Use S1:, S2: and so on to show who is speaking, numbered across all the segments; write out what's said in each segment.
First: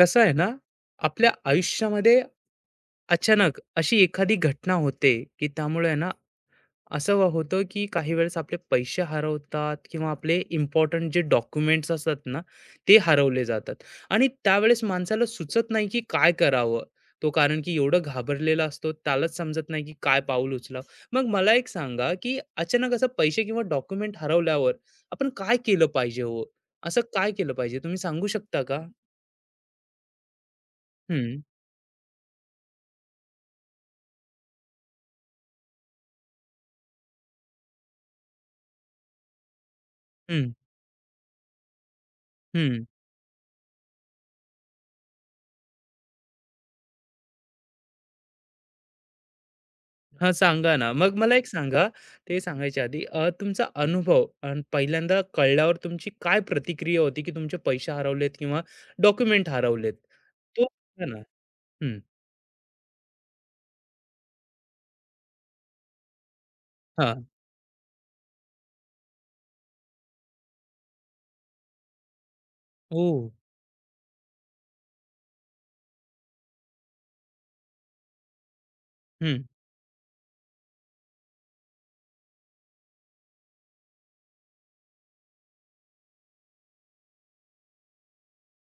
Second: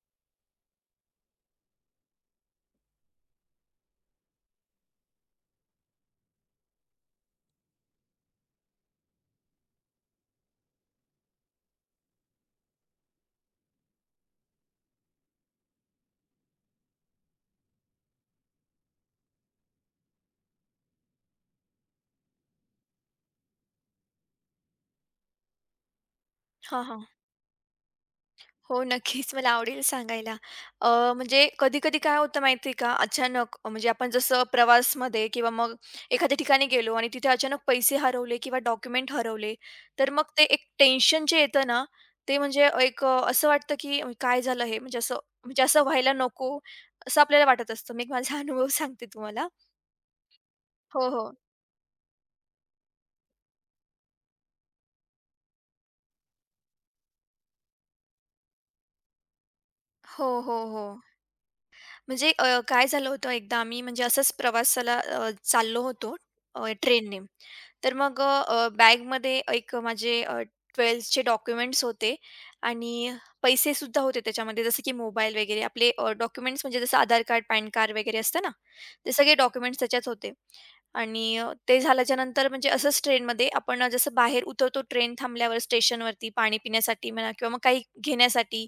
S1: कसं आहे ना, आपल्या आयुष्यामध्ये अचानक अशी एखादी घटना होते, की त्यामुळे आहे ना, असं व होतं, की काही वेळेस आपले पैसे हरवतात किंवा आपले इम्पोर्टंट जे डॉक्युमेंट्स असतात ना, ते हरवले जातात आणि त्यावेळेस माणसाला सुचत नाही, की काय करावं? तो कारण की एवढं घाबरलेला असतो, त्यालाच समजत नाही, की काय पाऊल उचलावं. मग मला एक सांगा, की अचानक असं पैसे किंवा डॉक्युमेंट हरवल्यावर आपण काय केलं पाहिजे हो?
S2: हां,
S1: असं
S2: हां.
S1: काय केलं पाहिजे? तुम्ही सांगू शकता
S2: हो,
S1: का?
S2: नक्कीच मला आवडेल सांगायला. अ,
S1: हं,
S2: म्हणजे कधी-कधी काय होतं माहिती आहे का? अचानक म्हणजे आपण जसं प्रवासमध्ये किंवा मग एखाद्या ठिकाणी गेलो आणि तिथे अचानक पैसे हरवले किंवा डॉक्युमेंट हरवले, तर मग ते एक टेन्शन जे येतं ना, ते म्हणजे
S1: हं.
S2: एक असं वाटतं की काय झालं हे? म्हणजे असं व्हायला नको, असं आपल्याला वाटत असतं. मी एक माझा अनुभव सांगते तुम्हाला.
S1: हां, सांगा ना.
S2: हो,
S1: मग
S2: हो.
S1: मला एक सांगा, ते सांगायच्या आधी तुमचा अनुभव अन् पहिल्यांदा कळल्यावर तुमची काय प्रतिक्रिया होती, की तुमचे पैसे हरवलेत किंवा डॉक्युमेंट हरवलेत?
S2: हो, हो,
S1: तो
S2: हो.
S1: सांगा ना. हं.
S2: म्हणजे काय झालं होतं एकदा? आम्ही म्हणजे असंच प्रवासाला चाललो होतो ट्रेनने.
S1: हां.
S2: तर मग बॅगमध्ये एक माझे डॉक्युमेंट्स होते आणि
S1: ओह!
S2: पैसेसुद्धा होते त्याच्यामध्ये, जसं की मोबाईल वगैरे. आपले डॉक्युमेंट्स म्हणजे जसं आधार कार्ड, पॅन कार्ड वगैरे असतं ना, ते सगळे
S1: हं.
S2: डॉक्युमेंट्स त्याच्यात होते. आणि ते झाल्याच्यानंतर म्हणजे असंच ट्रेनमध्ये आपण जसं बाहेर उतरतो ट्रेन थांबल्यावर स्टेशनवरती पाणी पिण्यासाठी म्हणा किंवा मग काही घेण्यासाठी,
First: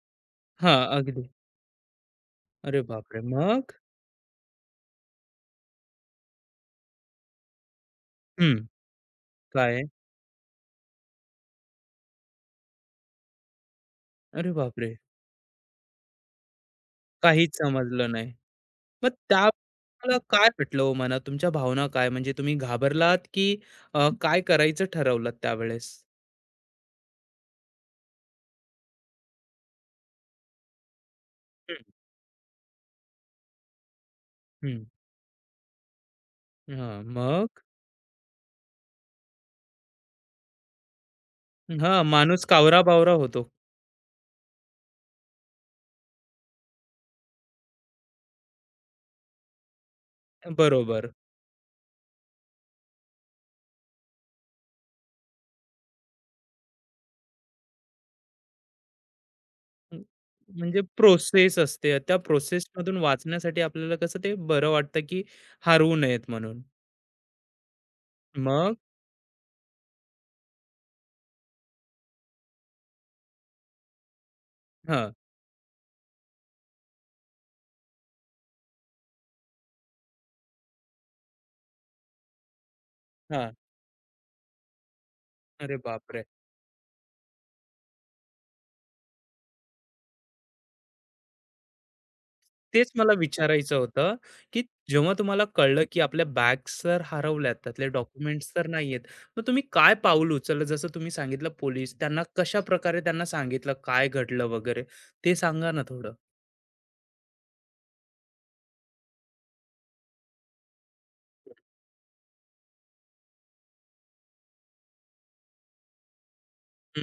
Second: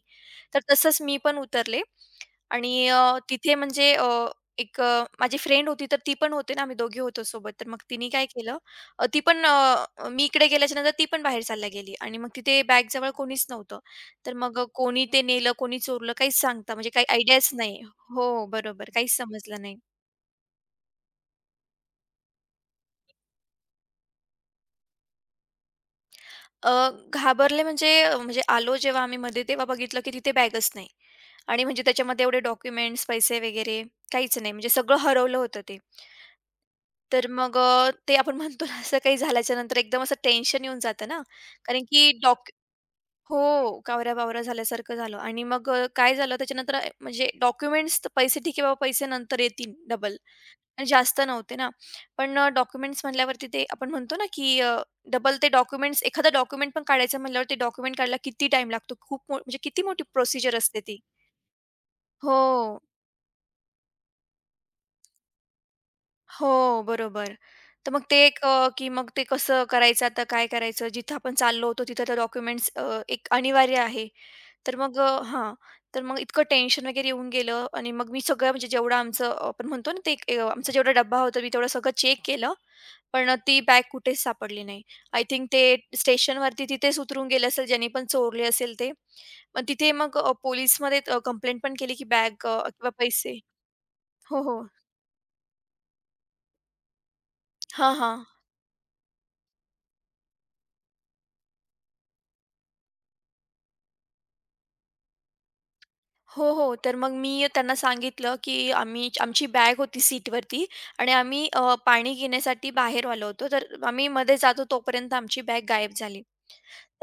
S2: तर
S1: हां,
S2: तसंच मी
S1: अगदी.
S2: पण उतरले. आणि
S1: अरे बापरे!
S2: तिथे
S1: मग?
S2: म्हणजे एक माझी फ्रेंड होती, तर ती पण होते ना. आम्ही दोघी होतो सोबत. तर मग तिने काय
S1: हं.
S2: केलं, ती पण
S1: काय?
S2: मी इकडे गेल्याच्यानंतर ती पण बाहेर चालल्या गेली आणि मग तिथे बॅगजवळ कोणीच नव्हतं. तर
S1: अरे
S2: मग
S1: बापरे!
S2: कोणी ते नेलं, कोणी चोरलं, काहीच सांगता म्हणजे काही आयडियाच
S1: काहीच
S2: नाही.
S1: समजलं नाही.
S2: हो, बरोबर.
S1: मग
S2: काहीच
S1: त्या
S2: समजलं नाही.
S1: तुम्हाला काय पटलं हो मनात? तुमच्या भावना काय? म्हणजे तुम्ही घाबरलात, की काय करायचं ठरवलात त्यावेळेस?
S2: अ, घाबरले म्हणजे म्हणजे आलो जेव्हा आम्ही मध्ये तेव्हा बघितलं की तिथे बॅगच नाही आणि
S1: हं,
S2: म्हणजे त्याच्यामध्ये एवढे डॉक्युमेंट्स, पैसे वगैरे काहीच नाही. म्हणजे
S1: हं.
S2: सगळं हरवलं होतं ते.
S1: हां,
S2: तर मग
S1: मग?
S2: ते आपण म्हणतो ना, असं काही झाल्याच्यानंतर एकदम असं टेन्शन येऊन जातं ना. कारण
S1: हां,
S2: की
S1: माणूस
S2: डॉक
S1: कावरा-बावरा
S2: हो,
S1: होतो.
S2: कावऱ्या-बावऱ्या झाल्यासारखं झालं. आणि मग काय झालं त्याच्यानंतर म्हणजे डॉक्युमेंट्स तर पैसे ठीक आहे बाबा, पैसे नंतर येतील डबल. आणि
S1: बरोबर.
S2: जास्त नव्हते ना. पण डॉक्युमेंट्स म्हटल्यावरती ते आपण म्हणतो ना, की डबल ते डॉक्युमेंट्स, एखादा डॉक्युमेंट पण काढायचं म्हटल्यावर ते डॉक्युमेंट काढायला किती टाइम लागतो? खूप मो म्हणजे किती
S1: हं,
S2: मोठी प्रोसिजर असते
S1: म्हणजे
S2: ती.
S1: प्रोसेस असते. त्या
S2: हो.
S1: प्रोसेसमधून वाचण्यासाठी आपल्याला कसं ते बरं वाटतं, की हरवू नयेत म्हणून.
S2: हो, बरोबर. तर मग ते एक
S1: मग
S2: की मग ते कसं करायचं, आता काय करायचं? जिथं आपण चाललो होतो तिथं तर डॉक्युमेंट्स एक अनिवार्य आहे. तर मग
S1: हां,
S2: हां. तर मग इतकं टेन्शन वगैरे येऊन गेलं आणि मग मी सगळं म्हणजे जेवढं आमचं आपण म्हणतो ना, ते एक आमचा जेवढा डब्बा होता मी तेवढं सगळं चेक केलं. पण
S1: हां.
S2: ती बॅग कुठेच सापडली नाही. आय थिंक ते
S1: अरे बापरे!
S2: स्टेशनवरती तिथेच उतरून गेले असेल, ज्यांनी पण चोरली असेल ते. मग तिथे मग पोलिसमध्ये कंप्लेंट पण केली की बॅग किंवा
S1: तेच मला
S2: पैसे.
S1: विचारायचं होतं,
S2: हो, हो.
S1: की जेव्हा तुम्हाला कळलं, की आपल्या बॅग्स तर हरवल्यात, त्यातले
S2: हां, हां.
S1: डॉक्युमेंट्स तर नाहीयेत. मग तुम्ही काय पाऊल उचललं? जसं तुम्ही सांगितलं पोलीस, त्यांना कशाप्रकारे त्यांना सांगितलं? काय घडलं वगैरे? ते सांगा ना थोडं?
S2: हो, हो. तर मग मी त्यांना सांगितलं की आम्ही आमची बॅग होती सीटवरती आणि आम्ही पाणी घेण्यासाठी बाहेर आलो होतो. तर आम्ही मध्ये जातो तोपर्यंत आमची बॅग गायब झाली.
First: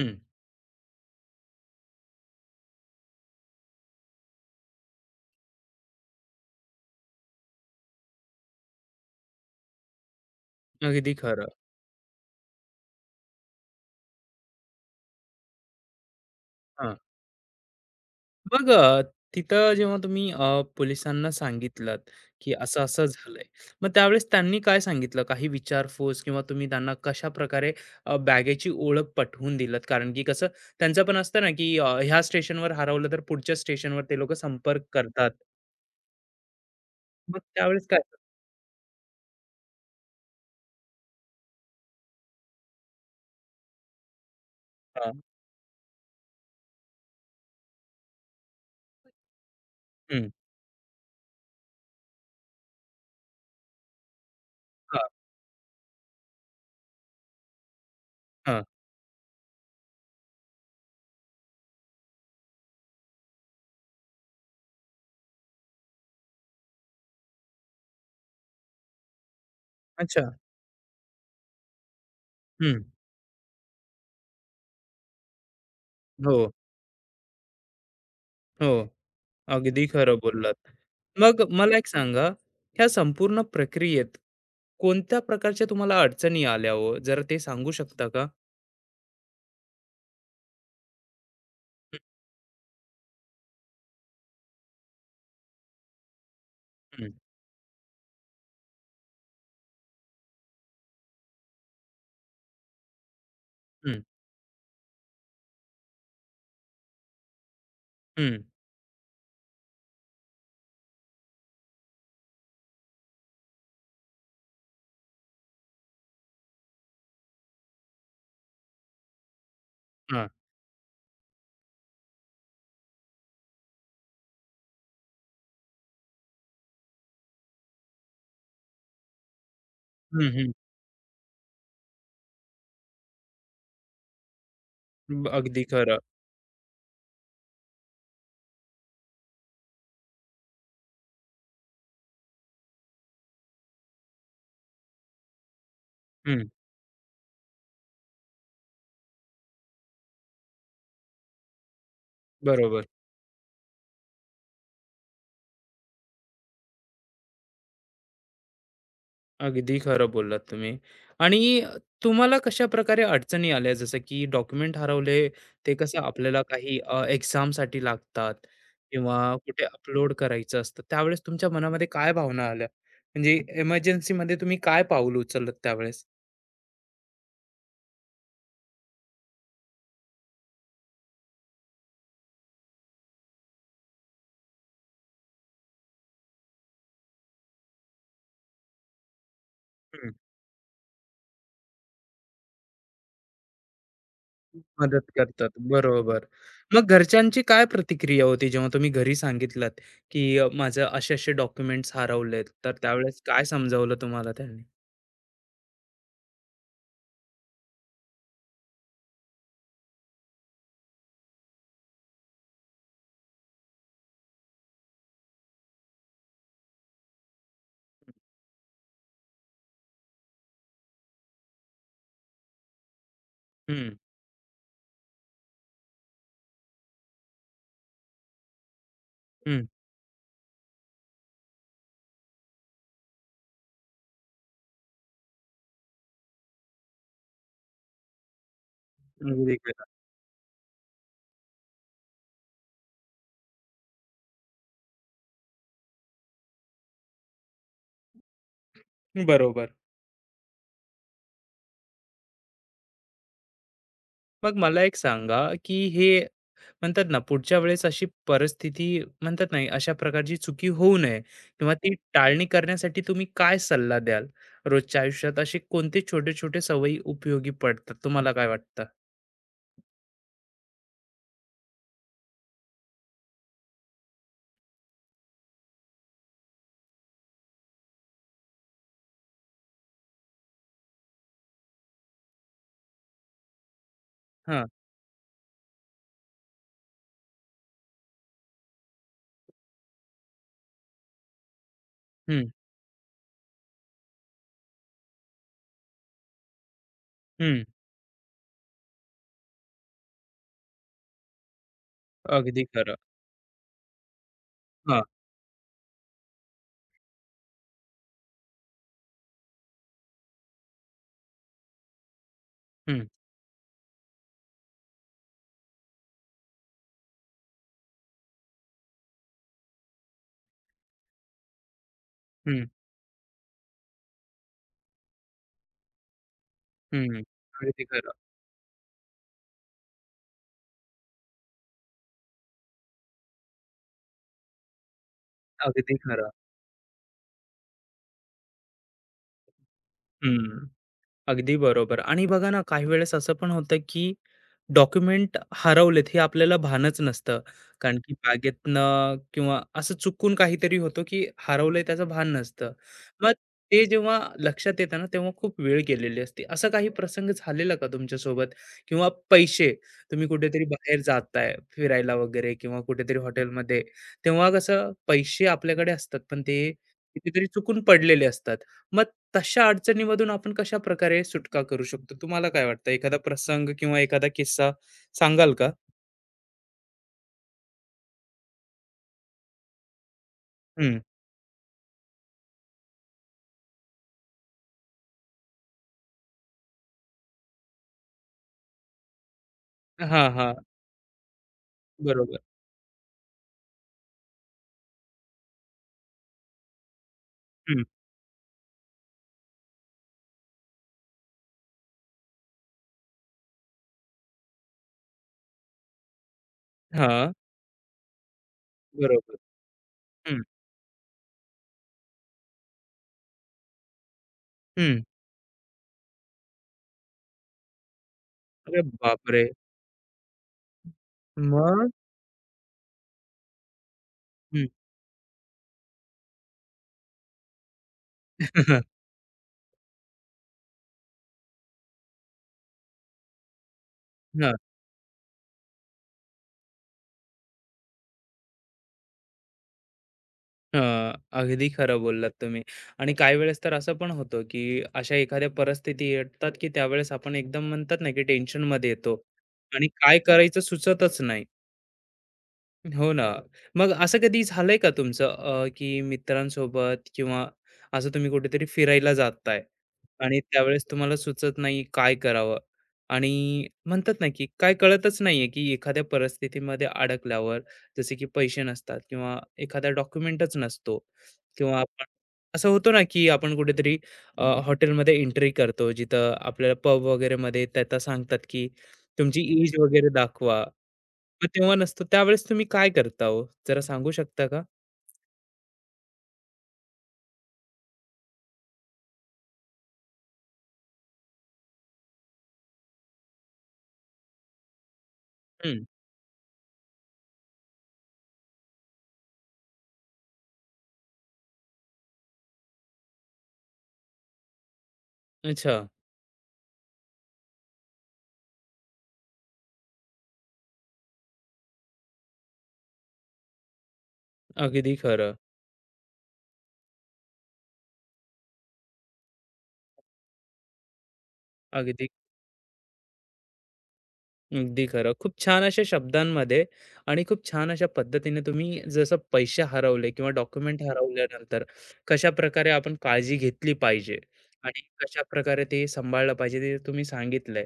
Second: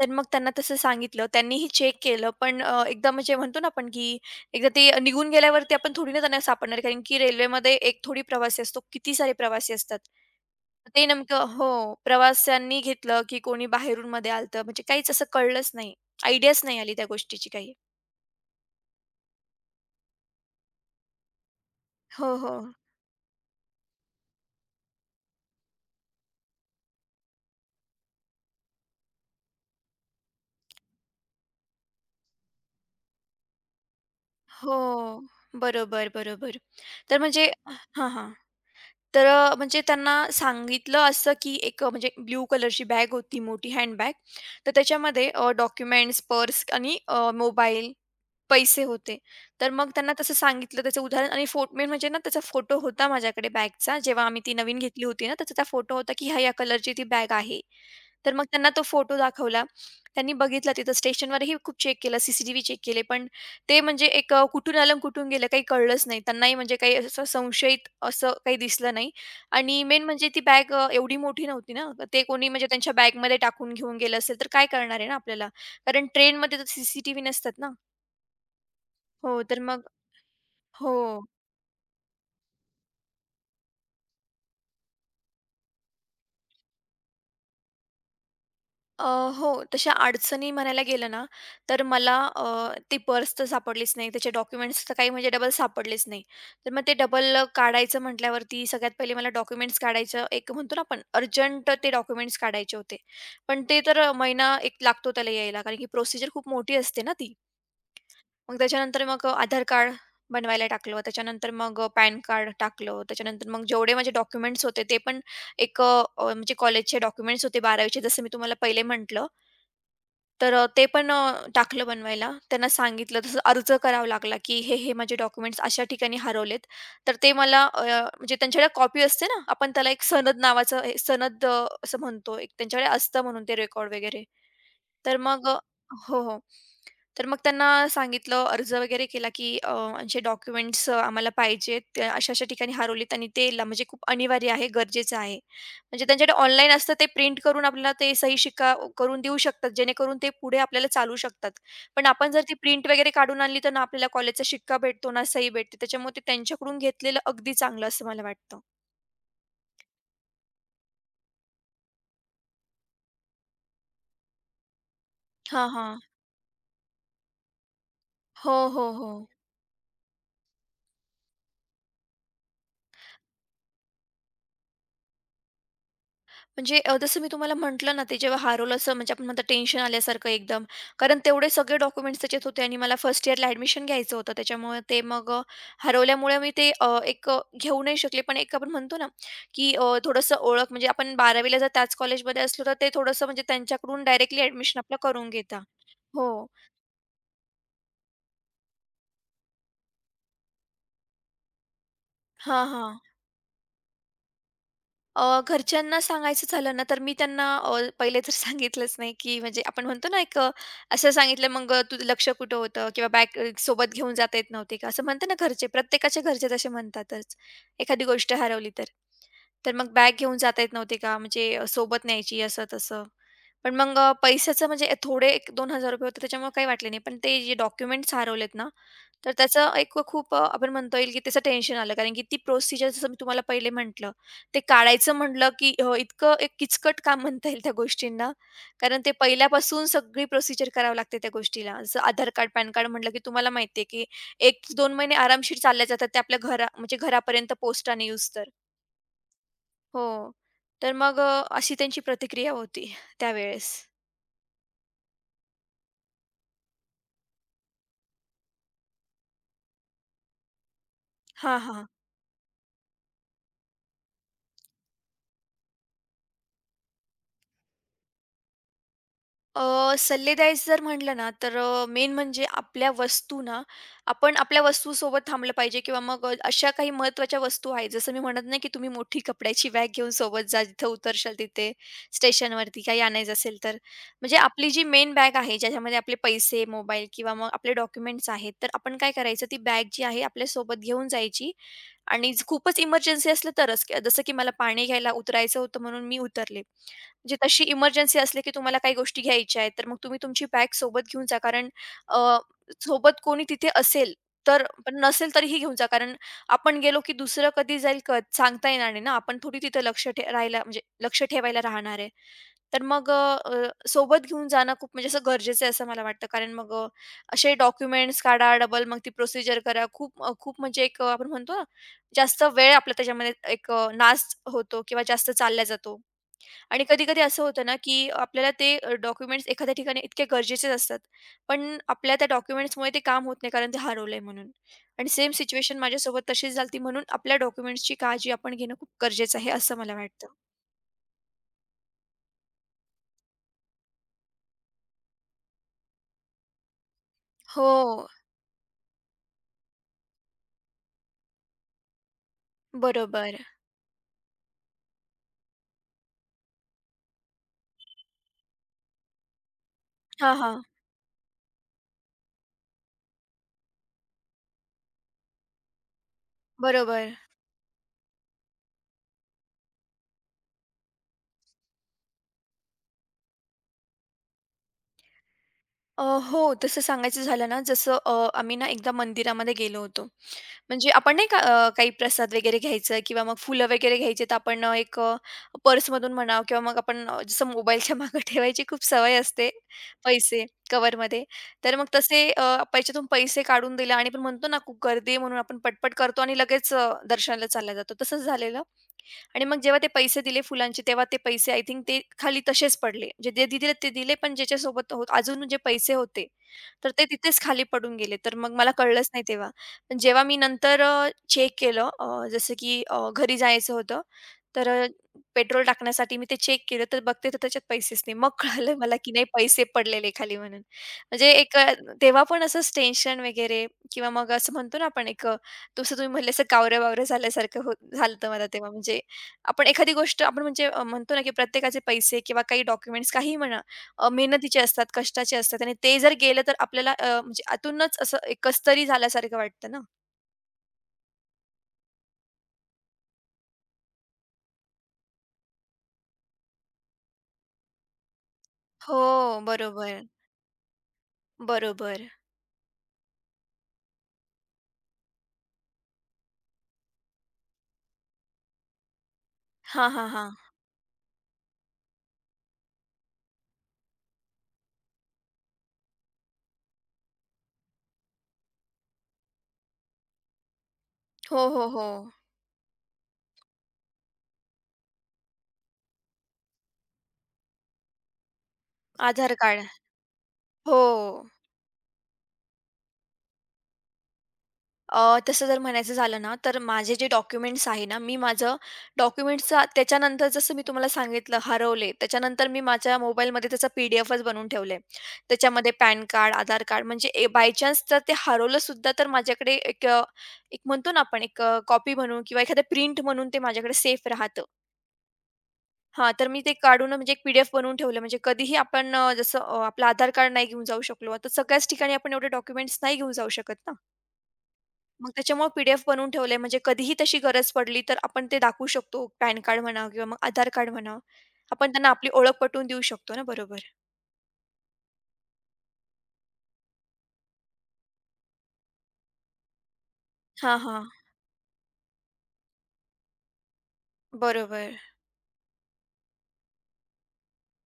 S2: तर मग त्यांना तसं सांगितलं. त्यांनीही चेक केलं, पण एकदा म्हणजे म्हणतो ना आपण, की एकदा ते निघून गेल्यावरती आपण थोडी ना त्यांना सापडणार, कारण की रेल्वेमध्ये एक थोडी प्रवासी असतो, किती सारे प्रवासी असतात. ते
S1: अगदी
S2: नेमकं,
S1: खरं.
S2: हो, प्रवाशांनी घेतलं, की कोणी बाहेरून मध्ये आलं, म्हणजे काहीच असं कळलंच नाही. आयडियाच नाही आली त्या गोष्टीची काही.
S1: मग तिथं जेव्हा तुम्ही पोलिसांना सांगितलंत,
S2: हो, हो.
S1: की असं-असं झालंय. मग त्यावेळेस त्यांनी काय सांगितलं? काही विचारपूस किंवा तुम्ही त्यांना कशाप्रकारे बॅगेची ओळख पटवून दिलत? कारण की कसं त्यांचं पण असतं ना, की ह्या स्टेशनवर हरवलं तर पुढच्या स्टेशनवर ते लोकं संपर्क
S2: हो.
S1: करतात.
S2: बरोबर, बरोबर. तर
S1: मग
S2: म्हणजे
S1: त्यावेळेस काय?
S2: हां, हां. तर म्हणजे त्यांना सांगितलं असं, की एक म्हणजे ब्लू कलरची बॅग होती, मोठी हँडबॅग. तर
S1: हां,
S2: त्याच्यामध्ये डॉक्युमेंट्स, पर्स आणि मोबाईल, पैसे होते. तर मग त्यांना
S1: हं,
S2: तसं सांगितलं त्याचं उदाहरण आणि मेन म्हणजे ना त्याचा फोटो होता माझ्याकडे बॅगचा. जेव्हा आम्ही ती नवीन
S1: हां,
S2: घेतली होती ना, त्याचा त्या फोटो होता, की ह्या-ह्या कलरची ती बॅग आहे. तर मग
S1: हां.
S2: त्यांना तो फोटो दाखवला. त्यांनी बघितला, तिथं स्टेशनवरही खूप चेक केलं, CCTV चेक केले, पण ते म्हणजे एक कुठून आलं आणि कुठून गेलं काही कळलंच नाही. त्यांनाही म्हणजे काही असं संशयित असं काही दिसलं नाही. आणि मेन
S1: अच्छा.
S2: म्हणजे ती बॅग एवढी मोठी नव्हती ना. तर ते कोणी म्हणजे
S1: हं.
S2: त्यांच्या बॅगमध्ये टाकून घेऊन गेलं असेल, तर काय करणार आहे ना आपल्याला. कारण
S1: हो,
S2: ट्रेनमध्ये तर CCTV नसतात ना.
S1: हो.
S2: हो, तर मग
S1: अगदी खरं बोललात.
S2: हो.
S1: मग मला एक सांगा, ह्या संपूर्ण प्रक्रियेत कोणत्या प्रकारच्या तुम्हाला अडचणी आल्या हो? जरा ते सांगू शकता का?
S2: अ, हो, तशा अडचणी म्हणायला गेलं ना, तर मला ती पर्स तर सापडलीच नाही. त्याचे डॉक्युमेंट्स तर काही म्हणजे डबल सापडलेच नाही. तर मग ते
S1: हं,
S2: डबल काढायचं म्हटल्यावरती सगळ्यात पहिले मला डॉक्युमेंट्स काढायचं, एक म्हणतो ना आपण, अर्जंट ते डॉक्युमेंट्स काढायचे होते. पण ते
S1: हं,
S2: तर महिना एक लागतो त्याला यायला, कारण की प्रोसिजर खूप मोठी असते ना ती.
S1: हं.
S2: मग त्याच्यानंतर मग आधार कार्ड बनवायला टाकलं. त्याच्यानंतर मग पॅन कार्ड टाकलं. त्याच्यानंतर मग जेवढे माझे डॉक्युमेंट्स होते ते पण एक म्हणजे कॉलेजचे डॉक्युमेंट्स होते 12वीचे, जसं मी तुम्हाला पहिले म्हटलं.
S1: हां.
S2: तर ते पण टाकलं बनवायला. त्यांना सांगितलं, तसं अर्ज करावा लागला, की हे, हे माझे डॉक्युमेंट्स अशा ठिकाणी हरवलेत. तर ते मला म्हणजे त्यांच्याकडे कॉपी असते ना, आपण त्याला एक
S1: हं,
S2: सनद
S1: हं.
S2: नावाचं हे, सनद असं म्हणतो. एक त्यांच्याकडे असतं म्हणून ते रेकॉर्ड वगैरे. तर मग
S1: अगदी खरं.
S2: हो, हो. तर मग त्यांना सांगितलं, अर्ज वगैरे केला, की "असे डॉक्युमेंट्स आम्हाला पाहिजेत. ते अशा-अशा ठिकाणी हरवलेत आणि ते ला म्हणजे खूप अनिवार्य आहे, गरजेचं आहे." म्हणजे त्यांच्याकडे
S1: हं,
S2: ऑनलाईन असतं ते प्रिंट करून आपल्याला ते सही शिक्का करून देऊ शकतात, जेणेकरून ते पुढे आपल्याला चालू शकतात. पण आपण जर ती प्रिंट
S1: बरोबर.
S2: वगैरे काढून आणली, तर ना आपल्याला कॉलेजचा शिक्का भेटतो, ना सही भेटते. त्याच्यामुळे ते त्यांच्याकडून घेतलेलं अगदी चांगलं असं मला वाटतं.
S1: अगदी खरं बोललात तुम्ही. आणि तुम्हाला कशाप्रकारे अडचणी आल्या? जसं की डॉक्युमेंट हरवले,
S2: हां,
S1: ते
S2: हां.
S1: कसं आपल्याला काही एक्झामसाठी लागतात
S2: हो, हो, हो.
S1: किंवा कुठे अपलोड करायचं असतं. त्यावेळेस तुमच्या मनामध्ये काय भावना आल्या? म्हणजे इमर्जन्सीमध्ये तुम्ही काय पाऊल उचललं त्यावेळेस?
S2: म्हणजे जसं मी तुम्हाला म्हटलं ना, ते जेव्हा हरवलं, असं म्हणजे आपण म्हणतो टेन्शन आल्यासारखं एकदम. कारण तेवढे सगळे डॉक्युमेंट्स त्याच्यात होते आणि मला फर्स्ट इयरला ॲडमिशन घ्यायचं होतं. त्याच्यामुळे ते मग हरवल्यामुळे मी ते एक घेऊ नाही शकले. पण एक आपण म्हणतो ना, की
S1: हं,
S2: थोडंसं ओळख म्हणजे आपण 12वी जर त्याच कॉलेजमध्ये असलो, तर ते थोडंसं म्हणजे त्यांच्याकडून डायरेक्टली ॲडमिशन आपलं
S1: मदत
S2: करून
S1: करतात.
S2: घेता.
S1: बरोबर.
S2: हो.
S1: मग घरच्यांची काय प्रतिक्रिया होती जेव्हा तुम्ही घरी सांगितलात, की माझं असे-असे डॉक्युमेंट्स हरवलेत,
S2: हां,
S1: तर
S2: हां.
S1: त्यावेळेस काय समजावलं तुम्हाला त्यांनी?
S2: घरच्यांना सांगायचं झालं ना, तर मी त्यांना पहिले तर सांगितलंच नाही, की म्हणजे आपण म्हणतो ना, एक असं सांगितलं, "मग तुझं लक्ष कुठं होतं?" किंवा बॅग सोबत घेऊन जाता येत नव्हती का? असं म्हणतात ना घरचे, प्रत्येकाच्या घरचे तसे म्हणतातच, एखादी गोष्ट हरवली तर. तर मग बॅग घेऊन जाता येत नव्हती का? म्हणजे सोबत न्यायची, असं-तसं. पण
S1: हं,
S2: मग पैशाचं म्हणजे थोडे ₹1,000-2,000 होते, त्याच्यामुळे काही वाटले नाही. पण ते जे डॉक्युमेंट्स हरवलेत ना, तर
S1: हं.
S2: त्याचं एक खूप आपण म्हणता येईल, की त्याचं टेन्शन आलं. कारण की ती प्रोसिजर, जसं मी तुम्हाला पहिले म्हटलं, ते काढायचं म्हटलं, की इतकं एक किचकट काम म्हणता येईल त्या गोष्टींना. कारण ते
S1: अगदी
S2: पहिल्यापासून
S1: खरं.
S2: सगळी प्रोसिजर करावी लागते त्या गोष्टीला. जसं आधार कार्ड, पॅन कार्ड म्हटलं, की तुम्हाला माहिती, की एक 1-2 महिने आरामशीर चालले जातात ते आपल्या घरा म्हणजे घरापर्यंत पोस्टाने येऊस्तर.
S1: बरोबर.
S2: हो. तर मग अशी त्यांची प्रतिक्रिया होती त्यावेळेस.
S1: मग मला एक सांगा की हे म्हणतात ना पुढच्या वेळेस अशी परिस्थिती म्हणतात नाही अशा प्रकारची चुकी होऊ नये
S2: हां,
S1: किंवा
S2: हां.
S1: ती टाळणी करण्यासाठी तुम्ही काय सल्ला द्याल रोजच्या आयुष्यात असे कोणते छोटे छोटे सवयी उपयोगी पडतात तुम्हाला काय वाटतं?
S2: सल्ले द्यायचे जर म्हटलं ना, तर मेन म्हणजे आपल्या वस्तू ना, आपण आपल्या वस्तूसोबत थांबलं पाहिजे किंवा मग अशा काही महत्त्वाच्या वस्तू आहेत, जसं मी म्हणत नाही, की तुम्ही मोठी कपड्याची बॅग घेऊन सोबत जा, जिथं उतरशाल तिथे स्टेशनवरती काही आणायचं असेल तर. म्हणजे
S1: हा.
S2: आपली जी मेन बॅग आहे, ज्याच्यामध्ये आपले पैसे, मोबाईल किंवा मग आपले डॉक्युमेंट्स आहेत, तर आपण काय करायचं, ती बॅग जी आहे आपल्यासोबत घेऊन जायची. आणि
S1: हम्म.
S2: खूपच इमर्जन्सी असलं तरच, जसं की मला पाणी घ्यायला उतरायचं होतं म्हणून मी उतरले. म्हणजे तशी
S1: हम्म.
S2: इमर्जन्सी असली, की तुम्हाला काही गोष्टी घ्यायच्या आहेत, तर मग तुम्ही तुमची बॅग सोबत घेऊन जा. कारण अ,
S1: अगदी खरं.
S2: सोबत कोणी तिथे असेल तर, पण
S1: हा.
S2: नसेल तरीही घेऊन जा. कारण आपण गेलो, की दुसरं कधी जाईल कळत सांगता येणार नाही ना. आपण थोडी तिथं लक्ष ठे राहायला म्हणजे लक्ष ठेवायला राहणार आहे. तर
S1: हम्म.
S2: मग अ, अ, सोबत घेऊन जाणं खूप म्हणजे असं गरजेचं आहे असं मला वाटतं. कारण मग असे डॉक्युमेंट्स काढा, डबल मग ती प्रोसिजर करा. खूप म्हणजे एक आपण म्हणतो ना, जास्त
S1: हम्म.
S2: वेळ आपला त्याच्यामध्ये एक नाश होतो किंवा जास्त चालला जातो. आणि
S1: हम्म.
S2: कधी-कधी असं होतं ना,
S1: अगदी
S2: की
S1: खरं.
S2: आपल्याला ते डॉक्युमेंट्स एखाद्या ठिकाणी इतके गरजेचेच असतात. पण आपल्या त्या डॉक्युमेंट्समुळे ते काम होत नाही, कारण ते हरवलंय म्हणून. आणि सेम सिच्युएशन
S1: अगदी
S2: माझ्यासोबत
S1: खरं.
S2: तशीच झालती, म्हणून आपल्या डॉक्युमेंट्सची काळजी आपण घेणं खूप गरजेचं आहे असं मला वाटतं.
S1: हम्म. अगदी बरोबर. आणि बघा ना काही वेळेस असं पण होतं की डॉक्युमेंट हरवलेत हे आपल्याला भानच नसतं कारण
S2: हो,
S1: की बागेतनं किंवा असं चुकून काहीतरी होतो की हरवलंय त्याचं भान नसतं. मग
S2: बरोबर.
S1: ते जेव्हा लक्षात येतं ना तेव्हा खूप वेळ गेलेली असते असा काही प्रसंग झालेला का तुमच्यासोबत किंवा पैसे तुम्ही
S2: हां, हां.
S1: कुठेतरी बाहेर जाताय फिरायला वगैरे किंवा कुठेतरी हॉटेलमध्ये तेव्हा कसं पैसे आपल्याकडे असतात पण ते
S2: बरोबर.
S1: कितीतरी चुकून पडलेले असतात. तशा अडचणीमधून आपण कशा प्रकारे सुटका करू शकतो? तुम्हाला काय वाटतं? एखादा प्रसंग किंवा एखादा किस्सा सांगाल का?
S2: अ, हो, तसं सांगायचं झालं ना, जसं आम्ही ना एकदा मंदिरामध्ये गेलो होतो. म्हणजे
S1: हं.
S2: आपण नाही का काही प्रसाद वगैरे घ्यायचं किंवा मग फुलं वगैरे घ्यायची, तर आपण एक पर्समधून म्हणा किंवा मग आपण जसं मोबाईलच्या मागे ठेवायची खूप सवय असते,
S1: हां,
S2: पैसे
S1: हां.
S2: कव्हरमध्ये. तर मग तसे
S1: बरोबर.
S2: पैशातून पैसे काढून दिले आणि आपण म्हणतो ना, खूप गर्दी आहे म्हणून आपण पटपट करतो आणि लगेच दर्शनाला चालला
S1: हं.
S2: जातो, तसंच झालेलं. आणि मग जेव्हा ते पैसे दिले फुलांचे, तेव्हा ते पैसे आय थिंक ते खाली तसेच पडले. म्हणजे जे ते दिले ते दिले, पण ज्याच्यासोबत हो अजून जे पैसे होते, तर ते
S1: हां.
S2: तिथेच खाली पडून गेले. तर मग मला कळलंच नाही
S1: बरोबर.
S2: तेव्हा. पण जेव्हा मी
S1: हं,
S2: नंतर चेक केलं जसं की घरी जायचं होतं, तर
S1: हं.
S2: पेट्रोल टाकण्यासाठी मी ते चेक केलं, तर बघते तर त्याच्यात पैसेच नाही. मग कळालं
S1: अरे
S2: मला की नाही,
S1: बापरे!
S2: पैसे पडलेले खाली म्हणून. म्हणजे एक
S1: मग?
S2: तेव्हा पण असंच टेन्शन वगैरे किंवा मग असं
S1: हं.
S2: म्हणतो ना आपण, एक जसं तुम्ही म्हणले असं कावरं-बावरं झाल्यासारखं होत झालं मला
S1: हां,
S2: तेव्हा.
S1: हां.
S2: म्हणजे आपण एखादी गोष्ट आपण म्हणजे म्हणतो ना, की प्रत्येकाचे पैसे किंवा काही डॉक्युमेंट्स काहीही म्हणा, मेहनतीचे असतात, कष्टाचे असतात आणि ते जर गेलं तर आपल्याला म्हणजे आतूनच असं एक कसतरी झाल्यासारखं वाटतं ना.
S1: अगदी खरं बोललात तुम्ही. आणि काही वेळेस तर असं पण होतं, की अशा एखाद्या परिस्थिती येतात, की त्यावेळेस आपण एकदम म्हणतात ना, की टेन्शनमध्ये येतो
S2: हो,
S1: आणि
S2: बरोबर,
S1: काय करायचं सुचतच नाही.
S2: बरोबर.
S1: हो ना. मग असं कधी झालंय का तुमचं की मित्रांसोबत किंवा असं तुम्ही कुठेतरी फिरायला जाताय
S2: हां, हां, हां.
S1: आणि त्यावेळेस तुम्हाला सुचत नाही काय करावं? आणि म्हणतात ना, की काय कळतच नाहीये, की एखाद्या परिस्थितीमध्ये अडकल्यावर जसे की पैसे नसतात किंवा एखादा डॉक्युमेंटच नसतो
S2: हो, हो,
S1: किंवा
S2: हो.
S1: आपण असं होतो ना, की आपण कुठेतरी हॉटेलमध्ये एंट्री करतो जिथं आपल्याला पब वगैरेमध्ये त्या त्या सांगतात, की
S2: आधार
S1: तुमची
S2: कार्ड.
S1: एज वगैरे दाखवा.
S2: हो.
S1: मग तेव्हा नसतो. त्यावेळेस तुम्ही काय करता हो? जरा सांगू शकता का?
S2: तसं जर म्हणायचं झालं ना, तर माझे जे डॉक्युमेंट्स आहे ना, मी माझं डॉक्युमेंट्सचा त्याच्यानंतर, जसं मी तुम्हाला सांगितलं हरवले, त्याच्यानंतर मी माझ्या मोबाईलमध्ये त्याचा PDFच बनवून ठेवलंय. त्याच्यामध्ये
S1: हं.
S2: Pan card, Aadhaar card. म्हणजे बाय चान्स जर ते हरवलं सुद्धा, तर माझ्याकडे एक म्हणतो ना आपण, एक कॉपी म्हणून किंवा एखादं प्रिंट म्हणून ते माझ्याकडे सेफ राहतं.
S1: अच्छा.
S2: हां, तर मी ते काढून म्हणजे एक पी बनवून ठेवलं, म्हणजे कधीही आपण जसं आपलं आधार कार्ड नाही घेऊन जाऊ शकलो. आता सगळ्याच ठिकाणी आपण एवढे डॉक्युमेंट्स नाही घेऊन जाऊ शकत ना.
S1: अगदी
S2: मग
S1: खरं.
S2: त्याच्यामुळे PDF बनवून ठेवलंय म्हणजे कधीही तशी गरज पडली तर आपण ते दाखवू शकतो. पॅन कार्ड म्हणा किंवा मग आधार कार्ड म्हणा. आपण त्यांना
S1: अगदी
S2: आपली ओळख पटवून देऊ शकतो ना, बरोबर.
S1: अगदी खरं. खूप छान अशा शब्दांमध्ये आणि खूप छान अशा पद्धतीने तुम्ही जसं पैसे हरवले किंवा
S2: हां,
S1: डॉक्युमेंट
S2: हां.
S1: हरवल्यानंतर कशाप्रकारे आपण काळजी घेतली पाहिजे
S2: बरोबर.
S1: आणि कशाप्रकारे ते सांभाळलं पाहिजे ते तुम्ही सांगितलंय.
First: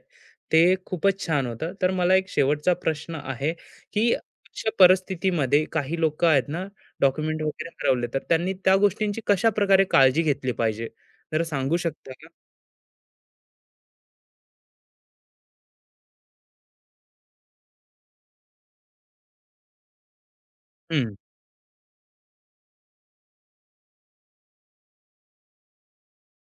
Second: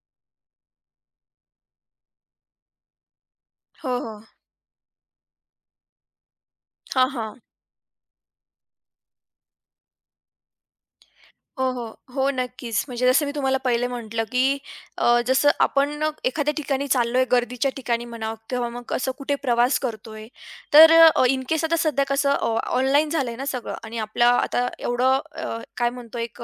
S1: ते खूपच छान होतं. तर मला एक शेवटचा प्रश्न आहे,
S2: हो,
S1: की
S2: हो.
S1: अशा परिस्थितीमध्ये काही लोकं आहेत ना,
S2: हां, हां.
S1: डॉक्युमेंट वगैरे हरवले, तर त्यांनी त्या गोष्टींची कशाप्रकारे काळजी घेतली पाहिजे? जरा
S2: हो,
S1: सांगू
S2: हो.
S1: शकता
S2: हो,
S1: का?
S2: नक्कीच. म्हणजे जसं मी तुम्हाला पहिले म्हटलं, की जसं आपण एखाद्या ठिकाणी चाललोय, गर्दीच्या ठिकाणी म्हणा किंवा मग असं कुठे प्रवास करतोय, तर
S1: हं,
S2: इन केस, आता सध्या कसं ऑनलाईन झालंय ना सगळं, आणि आपलं आता एवढं काय म्हणतो, एक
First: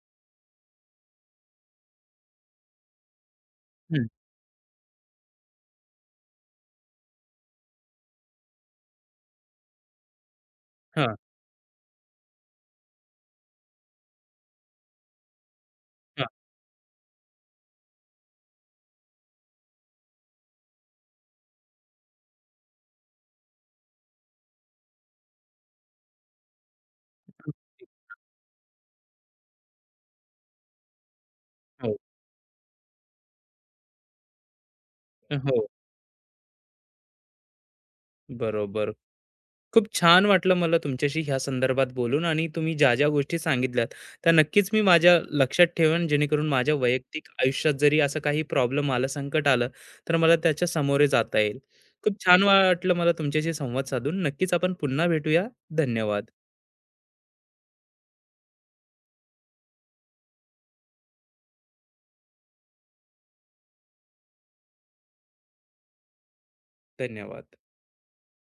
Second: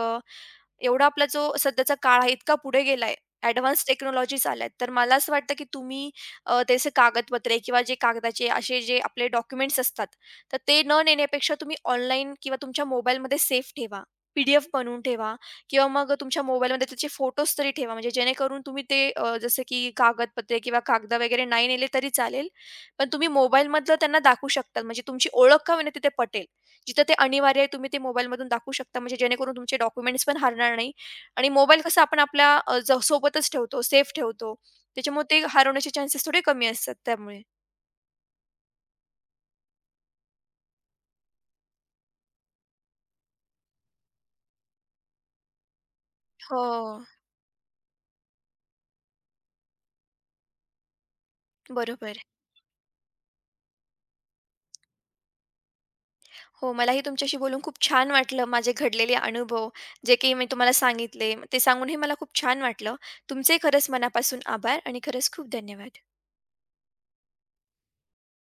S2: एवढा आपला जो सध्याचा काळ आहे इतका पुढे गेलाय. एडव्हान्स
S1: हं.
S2: टेक्नॉलॉजीज आल्यात. तर मला असं वाटतं, की तुम्ही त्याचे कागदपत्रे किंवा जे कागदाचे असे जे आपले डॉक्युमेंट्स असतात, तर ते न
S1: हां,
S2: नेण्यापेक्षा तुम्ही ऑनलाईन किंवा तुमच्या मोबाईलमध्ये सेव्ह ठेवा. पी बनवून ठेवा किंवा मग
S1: हां.
S2: तुमच्या मोबाईलमध्ये त्याचे फोटोज तरी ठेवा. म्हणजे जेणेकरून तुम्ही ते जसं की कागदपत्रे किंवा कागद वगैरे नाही नेले तरी चालेल. पण तुम्ही मोबाईलमधलं त्यांना दाखवू शकता. म्हणजे तुमची ओळख का होईना तिथे पटेल. जिथं ते अनिवार्य आहे तुम्ही ते मोबाईलमधून दाखवू शकता, म्हणजे जेणेकरून तुमचे डॉक्युमेंट्स पण हरणार नाही आणि मोबाईल
S1: हो,
S2: कसं आपण आपल्या अ, ज सोबतच ठेवतो, सेफ ठेवतो. त्याच्यामुळे ते
S1: हो.
S2: हरवण्याचे चान्सेस थोडे कमी असतात त्यामुळे.
S1: बरोबर. खूप छान वाटलं मला तुमच्याशी ह्या संदर्भात बोलून आणि तुम्ही ज्या ज्या गोष्टी सांगितल्यात त्या नक्कीच मी माझ्या लक्षात ठेवेन जेणेकरून
S2: हो,
S1: माझ्या वैयक्तिक आयुष्यात जरी असं काही प्रॉब्लेम आला संकट आलं तर मला त्याच्या सामोरे जाता येईल. खूप
S2: बरोबर.
S1: छान वाटलं मला तुमच्याशी संवाद साधून नक्कीच आपण पुन्हा भेटूया. धन्यवाद.
S2: हो, मलाही तुमच्याशी बोलून खूप छान वाटलं. माझे घडलेले अनुभव जे काही मी तुम्हाला सांगितले, ते सांगूनही मला खूप छान वाटलं. तुमचे खरंच मनापासून आभार आणि खरंच खूप धन्यवाद.
S1: धन्यवाद.